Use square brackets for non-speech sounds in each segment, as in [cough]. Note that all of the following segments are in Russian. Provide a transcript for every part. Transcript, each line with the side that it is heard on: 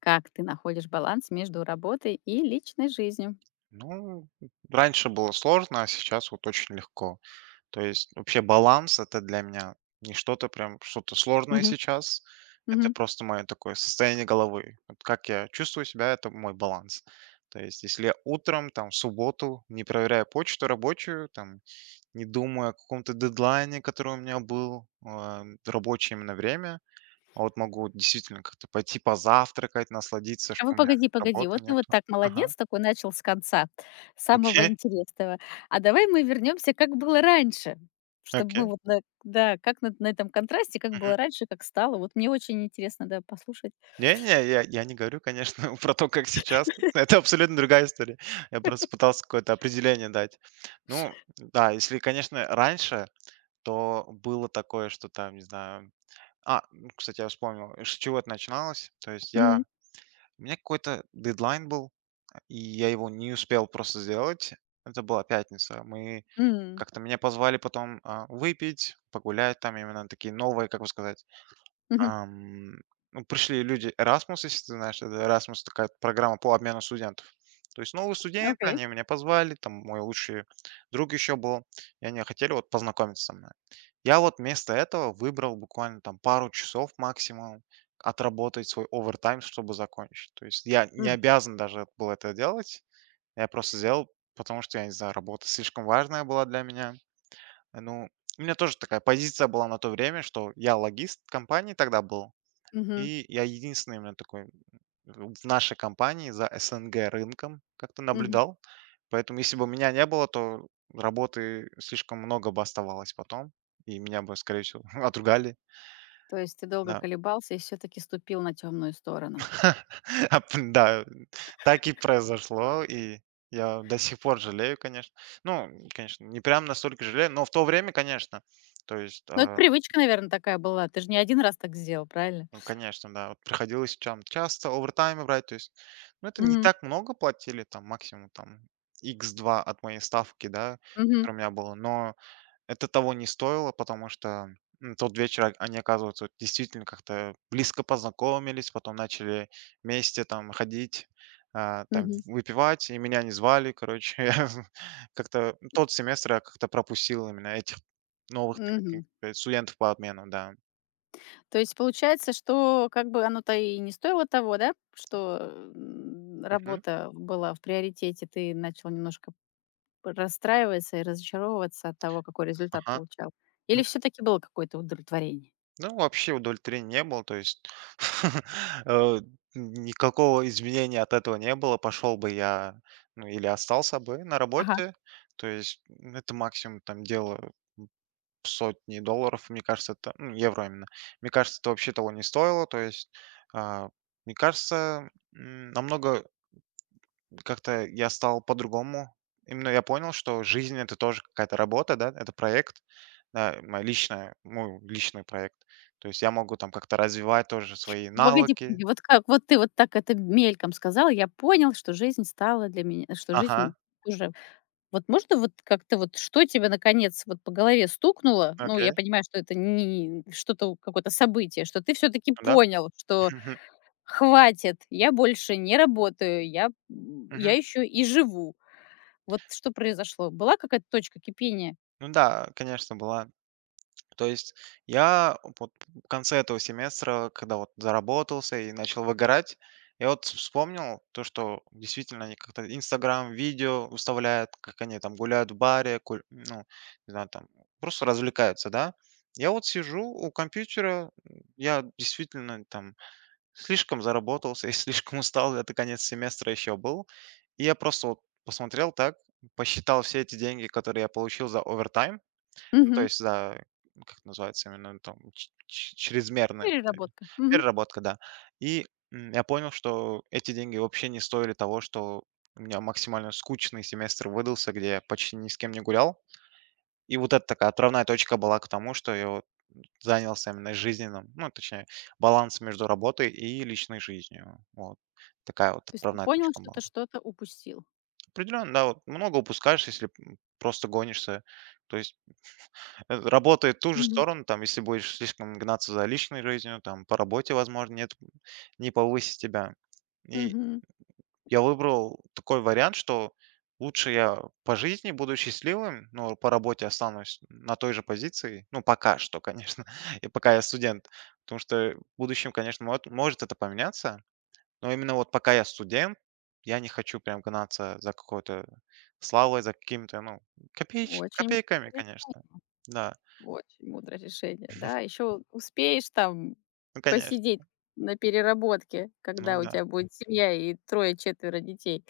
left: Как ты находишь баланс между работой и личной жизнью?
right: Ну, раньше было сложно, а сейчас вот очень легко. То есть вообще баланс- это для меня не что-то прям, что-то сложное
left: Мгм,
right: сейчас. Это
left: мгм.
right: просто мое такое состояние головы. Вот как я чувствую себя- это мой баланс. То есть если я утром, там, в субботу, не проверяя почту рабочую, там, не думаю о каком-то дедлайне, который у меня был, а, рабочее именно время, а вот могу действительно как-то пойти позавтракать, насладиться,
left: А
right: что
left: вы
right: у меня
left: погоди, погоди,
right: работы
left: вот ты вот
right: нету.
left: так
right: Ага.
left: молодец, такой начал с конца, с самого
right: Окей,
left: интересного. А давай мы вернемся, как было раньше, чтобы мы
right: окей.
left: вот на, да, как на этом контрасте, как было раньше, как стало. Вот мне очень интересно, да, послушать.
right: Не-не, я не говорю, конечно, [laughs] про то, как сейчас. Это абсолютно другая история. Я просто пытался какое-то определение дать. Ну да, если, конечно, раньше, то было такое, что там, не знаю. А, ну, кстати, я вспомнил, с чего это начиналось. То есть
left: Мгм.
right: я у меня какой-то дедлайн был, и я его не успел просто сделать. Это была пятница. Мы
left: М,
right: как-то меня позвали потом, а, выпить, погулять, там именно такие новые, как бы сказать.
left: мгм.
right: Ам, ну, пришли люди Erasmus, если ты знаешь, это Erasmus такая программа по обмену студентов. То есть новые студенты,
left: Окей.
right: они меня позвали, там мой лучший друг еще был, и они хотели вот познакомиться со мной. Я вот вместо этого выбрал буквально там пару часов максимум отработать свой овертайм, чтобы закончить. То есть я не
left: М,
right: обязан даже был это делать, я просто сделал, потому что, я не знаю, работа слишком важная была для меня. Ну, у меня тоже такая позиция была на то время, что я логист компании тогда был,
left: мгм,
right: и я единственный именно такой в нашей компании за СНГ рынком как-то
left: мгм.
right: наблюдал. Поэтому если бы меня не было, то работы слишком много бы оставалось потом, и меня бы, скорее всего, [laughs] отругали.
left: То есть ты долго
right: Да.
left: колебался и все-таки ступил на темную сторону.
right: [laughs] Ап да, так и произошло, и я до сих пор жалею, конечно. Ну, конечно, не прям настолько жалею, но в то время, конечно. То есть,
left: Ну, это
right: а,
left: привычка, наверное, такая была. Ты же не один раз так сделал, правильно?
right: ну, конечно, да. Вот приходилось там часто овертаймы брать, то есть, ну, это не
left: Мгм,
right: так много платили, там, максимум, там, икс два от моей ставки, да,
left: мгм.
right: которая у меня была, но это того не стоило, потому что м, тот вечер о- они, оказывается, вот действительно как-то близко познакомились, потом начали вместе там ходить, а, там,
left: Мгм.
right: выпивать, и меня не звали, короче. [laughs] Я я как-то пропустил именно этих новых таких,
left: Мгм.
right: э, студентов по обмену, да.
left: То есть получается, что как бы оно-то и не стоило того, да, что,
right: Мгм.
left: работа была в приоритете, ты начал немножко п расстраиваться и разочаровываться от того, какой результат
right: Ага.
left: получал? Или все таки было какое-то удовлетворение?
right: Ну, вообще удовлетворения не было, то есть [laughs] э, никакого изменения от этого не было. Пошел бы я, ну, или остался бы на
left: Ага.
right: работе. То есть м, это максимум там дело сотни долларов, мне кажется, это, ну, евро именно. Мне кажется, это вообще того не стоило. То есть, а, мне кажется, м, намного как-то я стал по-другому. Именно я понял, что жизнь- это тоже какая-то работа, да, это проект, да, моя личная мой личный проект. То есть я могу там как-то развивать тоже свои
left: Погоди,
right: навыки.
left: погоди, вот как? Вот ты вот так это мельком сказал, я понял, что жизнь стала для меня что
right: Ага,
left: жизнь уже. Вот можно вот как-то вот, что тебя наконец вот по голове стукнуло? Ну,
right: окей,
left: я понимаю, что это не что-то, какое-то событие, что ты все-таки
right: да.
left: понял, что
right: [laughs] Мгм.
left: хватит, я больше не работаю, я еще и живу. Вот что произошло? Была какая-то точка кипения?
right: Ну да, конечно, была. То есть я вот в конце этого семестра, когда вот заработался и начал выгорать, я вот вспомнил то, что действительно они как-то Инстаграм видео выставляют, как они там гуляют в баре, куль- ну, не знаю, там просто развлекаются, да. Я вот сижу у компьютера, я действительно там слишком заработался и [laughs] слишком устал, это конец семестра еще был. И я просто вот посмотрел так, посчитал все эти деньги, которые я получил за овертайм, ну, то
left: Мгм.
right: есть, да, как это называется именно, там, ч ч чрезмерная п-
left: Переработка. Мгм.
right: переработка, да. И, м, я понял, что эти деньги вообще не стоили того, что у меня максимально скучный семестр выдался, где я почти ни с кем не гулял. И вот это такая отправная точка была к тому, что я вот занялся именно жизненным, ну, точнее, балансом между работой и личной жизнью. Вот такая вот
left: То есть ты
right: отправная
left: понял,
right: точка
left: что ты
right: была.
left: что-то упустил.
right: Определенно, да, вот много упускаешь, если, м, просто гонишься. То есть э, работает в ту же
left: Мгм.
right: сторону, там, если будешь слишком гнаться за личной жизнью, там, по работе, возможно, нет, не повысит тебя. И
left: Мгм.
right: я выбрал такой вариант, что лучше я по жизни буду счастливым, но по работе останусь на той же позиции. Ну, пока что, конечно, [laughs] и пока я студент. Потому что в будущем, конечно, мот- может это поменяться, но именно вот пока я студент, я не хочу прям гнаться за какой-то славой, за каким-то, ну, копееч-
left: Очень.
right: копейками, конечно. Да,
left: Очень мудрое решение, да. Еще успеешь там
right: ну, конечно.
left: посидеть на переработке,
right: Ну
left: когда у
right: да.
left: тебя будет семья и трое-четверо детей.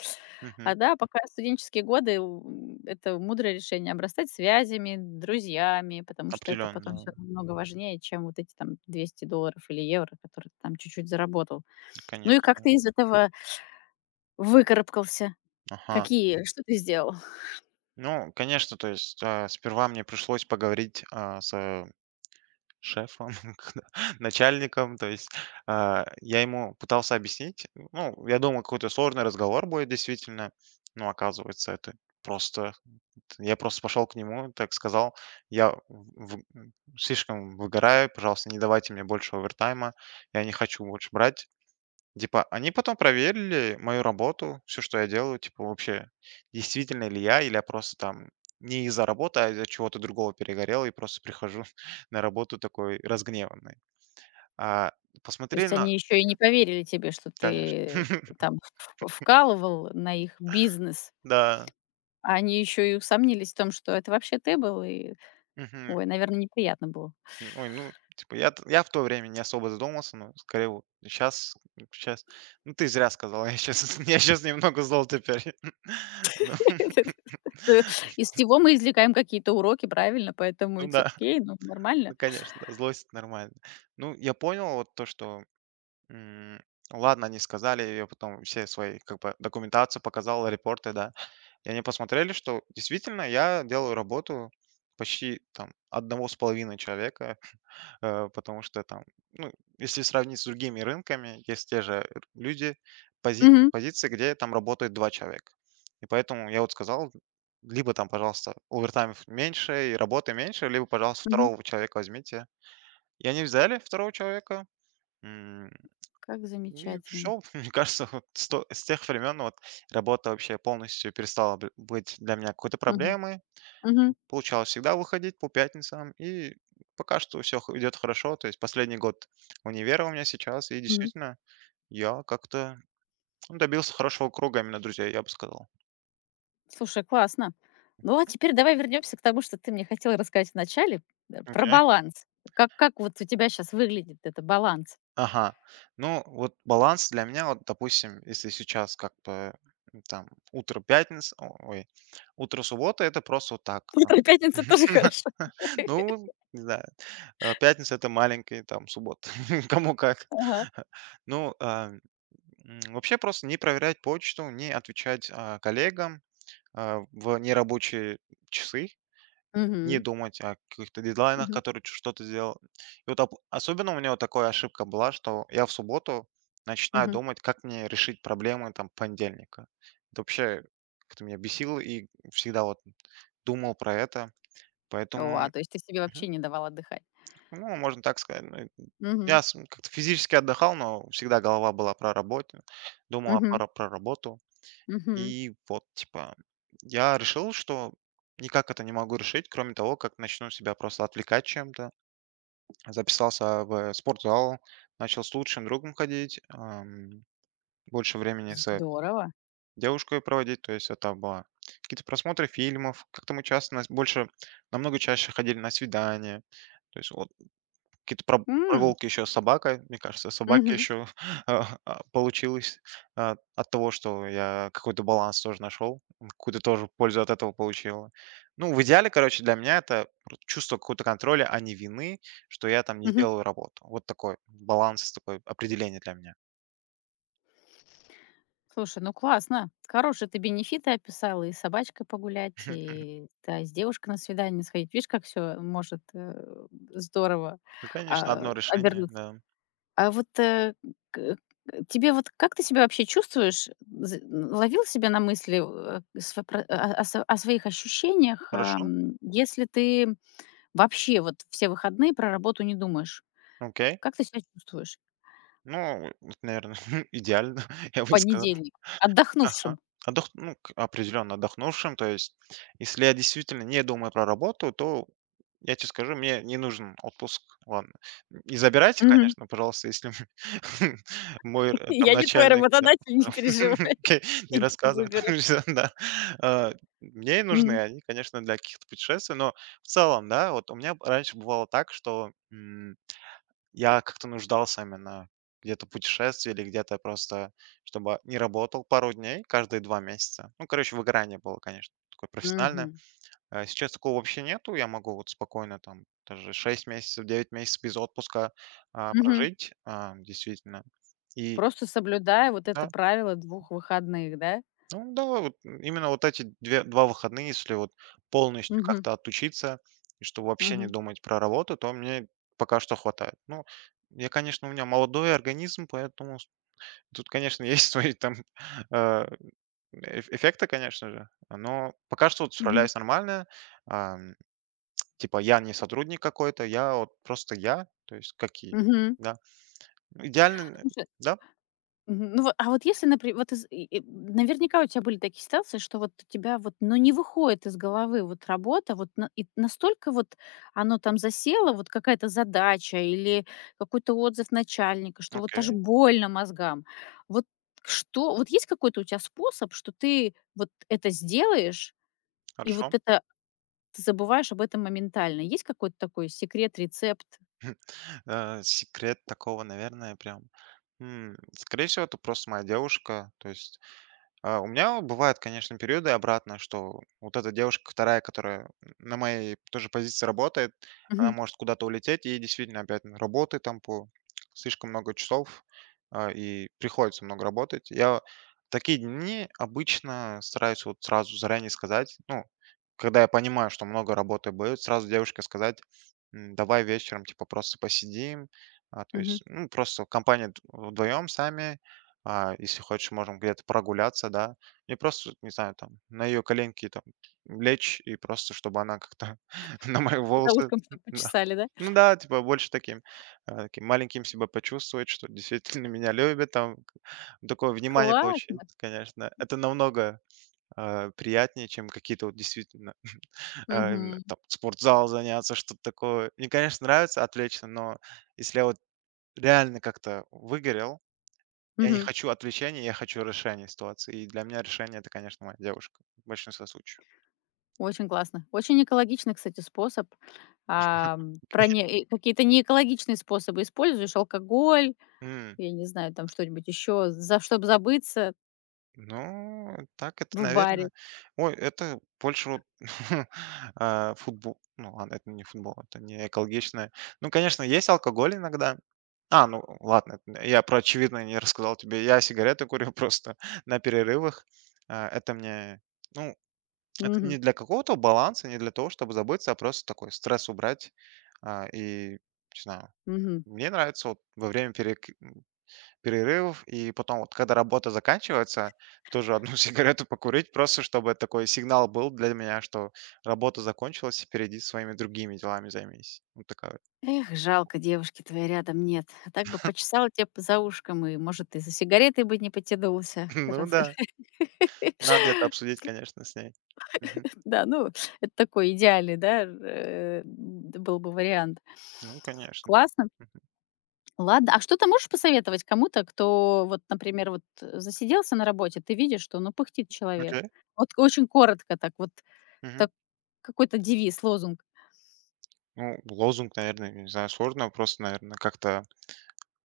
left: А да, пока студенческие годы, это мудрое решение обрастать связями, друзьями, потому что это потом
right: Определенно,
left: все намного важнее, чем вот эти там 200 долларов или евро, которые ты там чуть-чуть заработал. Ну и как
right: конечно.
left: ты из этого выкарабкался?
right: Ага.
left: Какие что ты сделал?
right: Ну, конечно, то есть, а, сперва мне пришлось поговорить, а, с шефом, [laughs] когда начальником. То есть, а, я ему пытался объяснить. Ну, я думал, какой-то сложный разговор будет действительно, но оказывается, это просто я просто пошел к нему, так сказал: "Я в слишком выгораю, пожалуйста, не давайте мне больше овертайма. Я не хочу больше брать". Типа, они потом проверили мою работу, все что я делаю, типа, вообще, действительно ли я, или я просто там не из-за работы, а из-за чего-то другого перегорел и просто прихожу [laughs] на работу такой разгневанный. А,
left: То
right: посмотрели
left: есть
right: на.
left: они еще и не поверили тебе, что
right: Конечно.
left: ты
right: [laughs]
left: там в вкалывал на их бизнес.
right: Да.
left: А они еще и усомнились в том, что это вообще ты был, и,
right: Мгм.
left: ой, наверное, неприятно было.
right: Ой, ну, типа, я в то время не особо задумался, но скорее вот сейчас. Ну, ты зря сказала, я сейчас [laughs] я сейчас немного зол теперь. [laughs] Ну
left: [laughs] Э, Из всего мы извлекаем какие-то уроки, правильно?
right: [laughs]
left: Поэтому
right: ну
left: it's
right: да,
left: окей, ну,
right: ну,
left: нормально.
right: конечно, да, злость- это нормально. Ну, я понял вот то, что м, ладно, они сказали, я потом все свои, как бы, документацию показал, репорты, да. И они посмотрели, что действительно я делаю работу почти там одного с половиной человека, [laughs] э, потому что там, ну, если сравнить с другими рынками, есть те же р- люди, пози-
left: Мгм,
right: позиции, где там работает два человека. И поэтому я вот сказал, либо там, пожалуйста, овертаймов меньше и работы меньше, либо, пожалуйста,
left: мгм.
right: второго человека возьмите. И они взяли второго человека.
left: Как
right: И
left: замечательно.
right: все, [laughs] мне кажется, вот с тех времен вот работа вообще полностью перестала б- быть для меня какой-то
left: Мгм,
right: проблемой.
left: мгм,
right: Получалось всегда выходить по пятницам, и пока что все идет хорошо. То есть последний год универа у меня сейчас, и
left: мгм.
right: действительно я как-то, ну, добился хорошего круга именно друзей, я бы сказал.
left: Слушай, классно. Ну, а теперь давай вернемся к тому, что ты мне хотела рассказать вначале про
right: Окей.
left: баланс. Как вот у тебя сейчас выглядит это баланс?
right: Ага. Ну, вот баланс для меня, вот, допустим, если сейчас как-то, м, там утро пятниц о- ой, утро субботы- это просто вот так.
left: Утро пятницы тоже
right: [laughs]
left: хорошо. [laughs]
right: Ну, не знаю, э, пятница- это маленькая там суббота, [laughs] кому как.
left: Ага.
right: [laughs] Ну, а, м, вообще просто не проверять почту, не отвечать, а, коллегам, а, в нерабочие часы, не
left: Мгм.
right: думать о каких-то дедлайнах,
left: Мгм.
right: которые ч- что-то сделал. И вот об особенно у меня вот такая ошибка была, что я в субботу начинаю
left: Мгм.
right: думать, как мне решить проблемы там понедельника. Это вообще как-то меня бесило и всегда вот думал про это,
left: О, а,
right: поэтому
left: то есть ты себе вообще не давал отдыхать.
right: ну, можно так сказать. Ну,
left: Мгм.
right: я с- как-то физически отдыхал, но всегда голова была про работу. Думал
left: Мгм.
right: о про работу.
left: Мгм.
right: И вот, типа, я решил, что никак это не могу решить, кроме того, как начну себя просто отвлекать чем-то. Записался в спортзал, начал с лучшим другом ходить, ам, больше времени с
left: Здорово.
right: девушкой проводить, то есть это было какие-то просмотры фильмов, как-то мы часто, нас больше, намного чаще ходили на свидания, то есть вот какие-то проб-
left: М.
right: прогулки еще с собакой. Мне кажется, собаки
left: Мгм.
right: еще, [laughs] получилось, а, от того, что я какой-то баланс тоже нашел, м, какую-то тоже пользу от этого получил. Ну, в идеале, короче, для меня это пр- чувство какого-то контроля, а не вины, что я там не
left: Мгм.
right: сделал работу. Вот такой баланс, такое определение для меня.
left: Слушай, ну классно. Хорошие ты бенефиты описала. И с собачкой погулять,
right: [laughs]
left: и, да, с девушкой на свидание сходить. Видишь, как все может, здорово,
right: Ну, конечно, одно решение,
left: обернуться.
right: да.
left: А вот, к к тебе вот как ты себя вообще чувствуешь? З Ловил себя на мысли, э, св про о о св о своих ощущениях,
right: Хорошо,
left: если ты вообще вот все выходные про работу не думаешь?
right: окей.
left: Как ты себя чувствуешь
right: Ну, наверное, [laughs] идеально, [laughs] я
left: в
right: бы сказал.
left: понедельник
right: Ага.
left: отдохнувшим?
right: Отдох- ну, к- определенно отдохнувшим. То есть, если я действительно не думаю про работу, то я тебе скажу, мне не нужен отпуск. Ладно. Не забирайте,
left: Мгм.
right: конечно, пожалуйста, если [laughs] мой,
left: [laughs]
right: э, там
left: Я не твой
right: начальник, да,
left: работодатель, не переживай.
right: [laughs] окей,
left: [laughs]
right: не
left: Я тебя не
right: рассказывает.
left: заберу.
right: [laughs] Да. А, мне и нужны
left: М.
right: они, конечно, для каких-то путешествий, но в целом, да, вот у меня раньше бывало так, что, я как-то нуждался именно где-то в путешествии или где-то просто, чтобы не работал пару дней каждые 2 месяца. Ну, короче, выгорание было, конечно, такое профессиональное.
left: Мгм.
right: А сейчас такого вообще нету. Я могу вот спокойно там даже 6 месяцев, 9 месяцев без отпуска, а,
left: Мгм.
right: прожить, а, действительно. И
left: Просто соблюдая вот
right: да,
left: это правило двух выходных, да?
right: ну да, вот именно вот эти две 2 выходные, если вот полностью
left: Мгм.
right: как-то отучиться, и чтобы вообще не
left: Мгм.
right: думать про работу, то мне пока что хватает. Ну, я, конечно, у меня молодой организм, поэтому тут, конечно, [laughs] есть свои там, [laughs] э, эф- эффекты, конечно же, но пока что вот
left: Мгм.
right: справляюсь нормально. Ам, типа я не сотрудник какой-то, я вот просто я, то есть какие?
left: Мгм.
right: Да. Идеально э,
left: Слушай.
right: да?
left: Мгм. Ну, во а вот если, например, вот из и наверняка у тебя были такие ситуации, что вот у тебя вот, ну, не выходит из головы вот работа, вот на и настолько вот оно там засело, вот какая-то задача или какой-то отзыв начальника, что вот аж
right: Окей,
left: больно мозгам. Вот что вот есть какой-то у тебя способ, что ты вот это сделаешь, и
right: хорошо.
left: вот это ты забываешь об этом моментально? Есть какой-то такой секрет, рецепт?
right: [laughs] Э, секрет такого, наверное, прям, м, скорее всего, это просто моя девушка. То есть а, у меня бывают, конечно, периоды обратно, что вот эта девушка вторая, которая на моей тоже позиции работает, она
left: Мгм,
right: может куда-то улететь, и действительно опять работы там по слишком много часов, а, и приходится много работать. Я в такие дни обычно стараюсь вот сразу заранее сказать, ну, когда я понимаю, что много работы будет, сразу девушке сказать, «М, давай вечером, типа, просто посидим, а, то
left: мгм.
right: есть, ну, просто компания вдвоем сами, а, если хочешь, можем где-то прогуляться, да. И просто, вот, не знаю, там, на ее коленки там лечь, и просто чтобы она как-то [laughs] на мои
left: За
right: волосы».
left: ушком чтоб
right: Да.
left: почесали, да?
right: Ну да, типа больше таким, э, таким маленьким себя почувствовать, что действительно [laughs] меня любят, там к- такое внимание получить,
left: Классно.
right: конечно. Это намного, э, приятнее, чем какие-то вот действительно, [laughs] э, именно
left: Мгм,
right: там спортзал заняться, что-то такое. Мне, конечно, нравится отвлечься, но если я вот реально как-то выгорел, я не
left: мгм.
right: хочу отвлечения, я хочу решения ситуации. И для меня решение- это, конечно, моя девушка в большинстве случаев.
left: Очень классно. Очень экологичный, кстати, способ. Ам, про не и какие-то неэкологичные способы используешь: алкоголь,
right: М,
left: я не знаю, там что-нибудь еще, за чтобы забыться
right: ну, так это,
left: в баре?
right: наверное. Ой, это больше вот, [laughs] а, футбол. Ну ладно, это не футбол, это не экологичное. Ну, конечно, есть алкоголь иногда. А, ну ладно, это я про очевидное не рассказал тебе. Я сигареты курю [laughs] просто на перерывах. А, это мне ну, это не
left: Мгм,
right: для какого-то баланса, не для того, чтобы забыться, а просто такой стресс убрать. А, и не знаю.
left: мгм.
right: Мне нравится вот во время перек- перерывов и потом вот, когда работа заканчивается, тоже одну [laughs] сигарету покурить, просто чтобы такой сигнал был для меня, что работа закончилась, и иди своими другими делами займись. Вот такая вот.
left: Эх, жалко, девушки твоей рядом нет. А так бы почесала тя п за ушком, и, может, ты за сигаретой бы не потянулся,
right: [laughs] Ну
left: раз…
right: да, надо это
left: [laughs]
right: обсудить, конечно, с ней. Мгм.
left: Да, ну, это такой идеальный, да, был бы вариант.
right: Ну, конечно.
left: Классно.
right: Мгм.
left: Ладно, а что ты можешь посоветовать кому-то, кто вот, например, вот, засиделся на работе, ты видишь, что, ну, пыхтит
right: Окей.
left: человек. Вот очень коротко так вот,
right: Мгм.
left: так какой-то девиз, лозунг.
right: Ну, лозунг, наверное, не знаю, сложно просто, наверное, как-то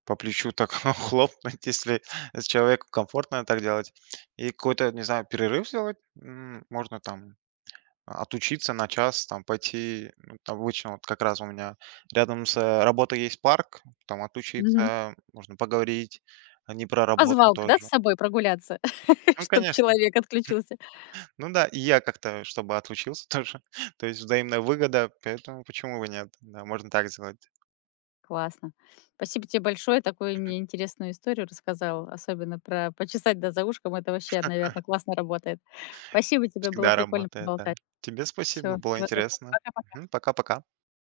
right: по плечу так [laughs] хлопнуть, если с человеку комфортно так делать. И какой-то, не знаю, перерыв сделать. М, можно там отучиться на час, там пойти, ну, там обычно вот как раз у меня рядом с э, работой есть парк, там
left: Мгм.
right: отучиться, можно поговорить, а не про работу
left: Позвал бы, да, с
right: тоже.
left: собой прогуляться, [laughs]
right: Ну,
left: чтобы
right: конечно.
left: человек отключился?
right: Ну да, и я как-то, чтобы отучился тоже. [laughs] То есть взаимная выгода, поэтому почему бы нет? Да, можно так сделать.
left: Классно. Спасибо тебе большое. Такую мне интересную историю рассказал, особенно про почесать, да, за ушком. Это вообще, наверное, классно работает. Спасибо тебе, было
right: Всегда
left: прикольно
right: работает, да.
left: поболтать.
right: Тебе спасибо,
left: Всё,
right: было
left: всего доброго.
right: интересно.
left: Пока-пока.
right: Мгм, пока-пока.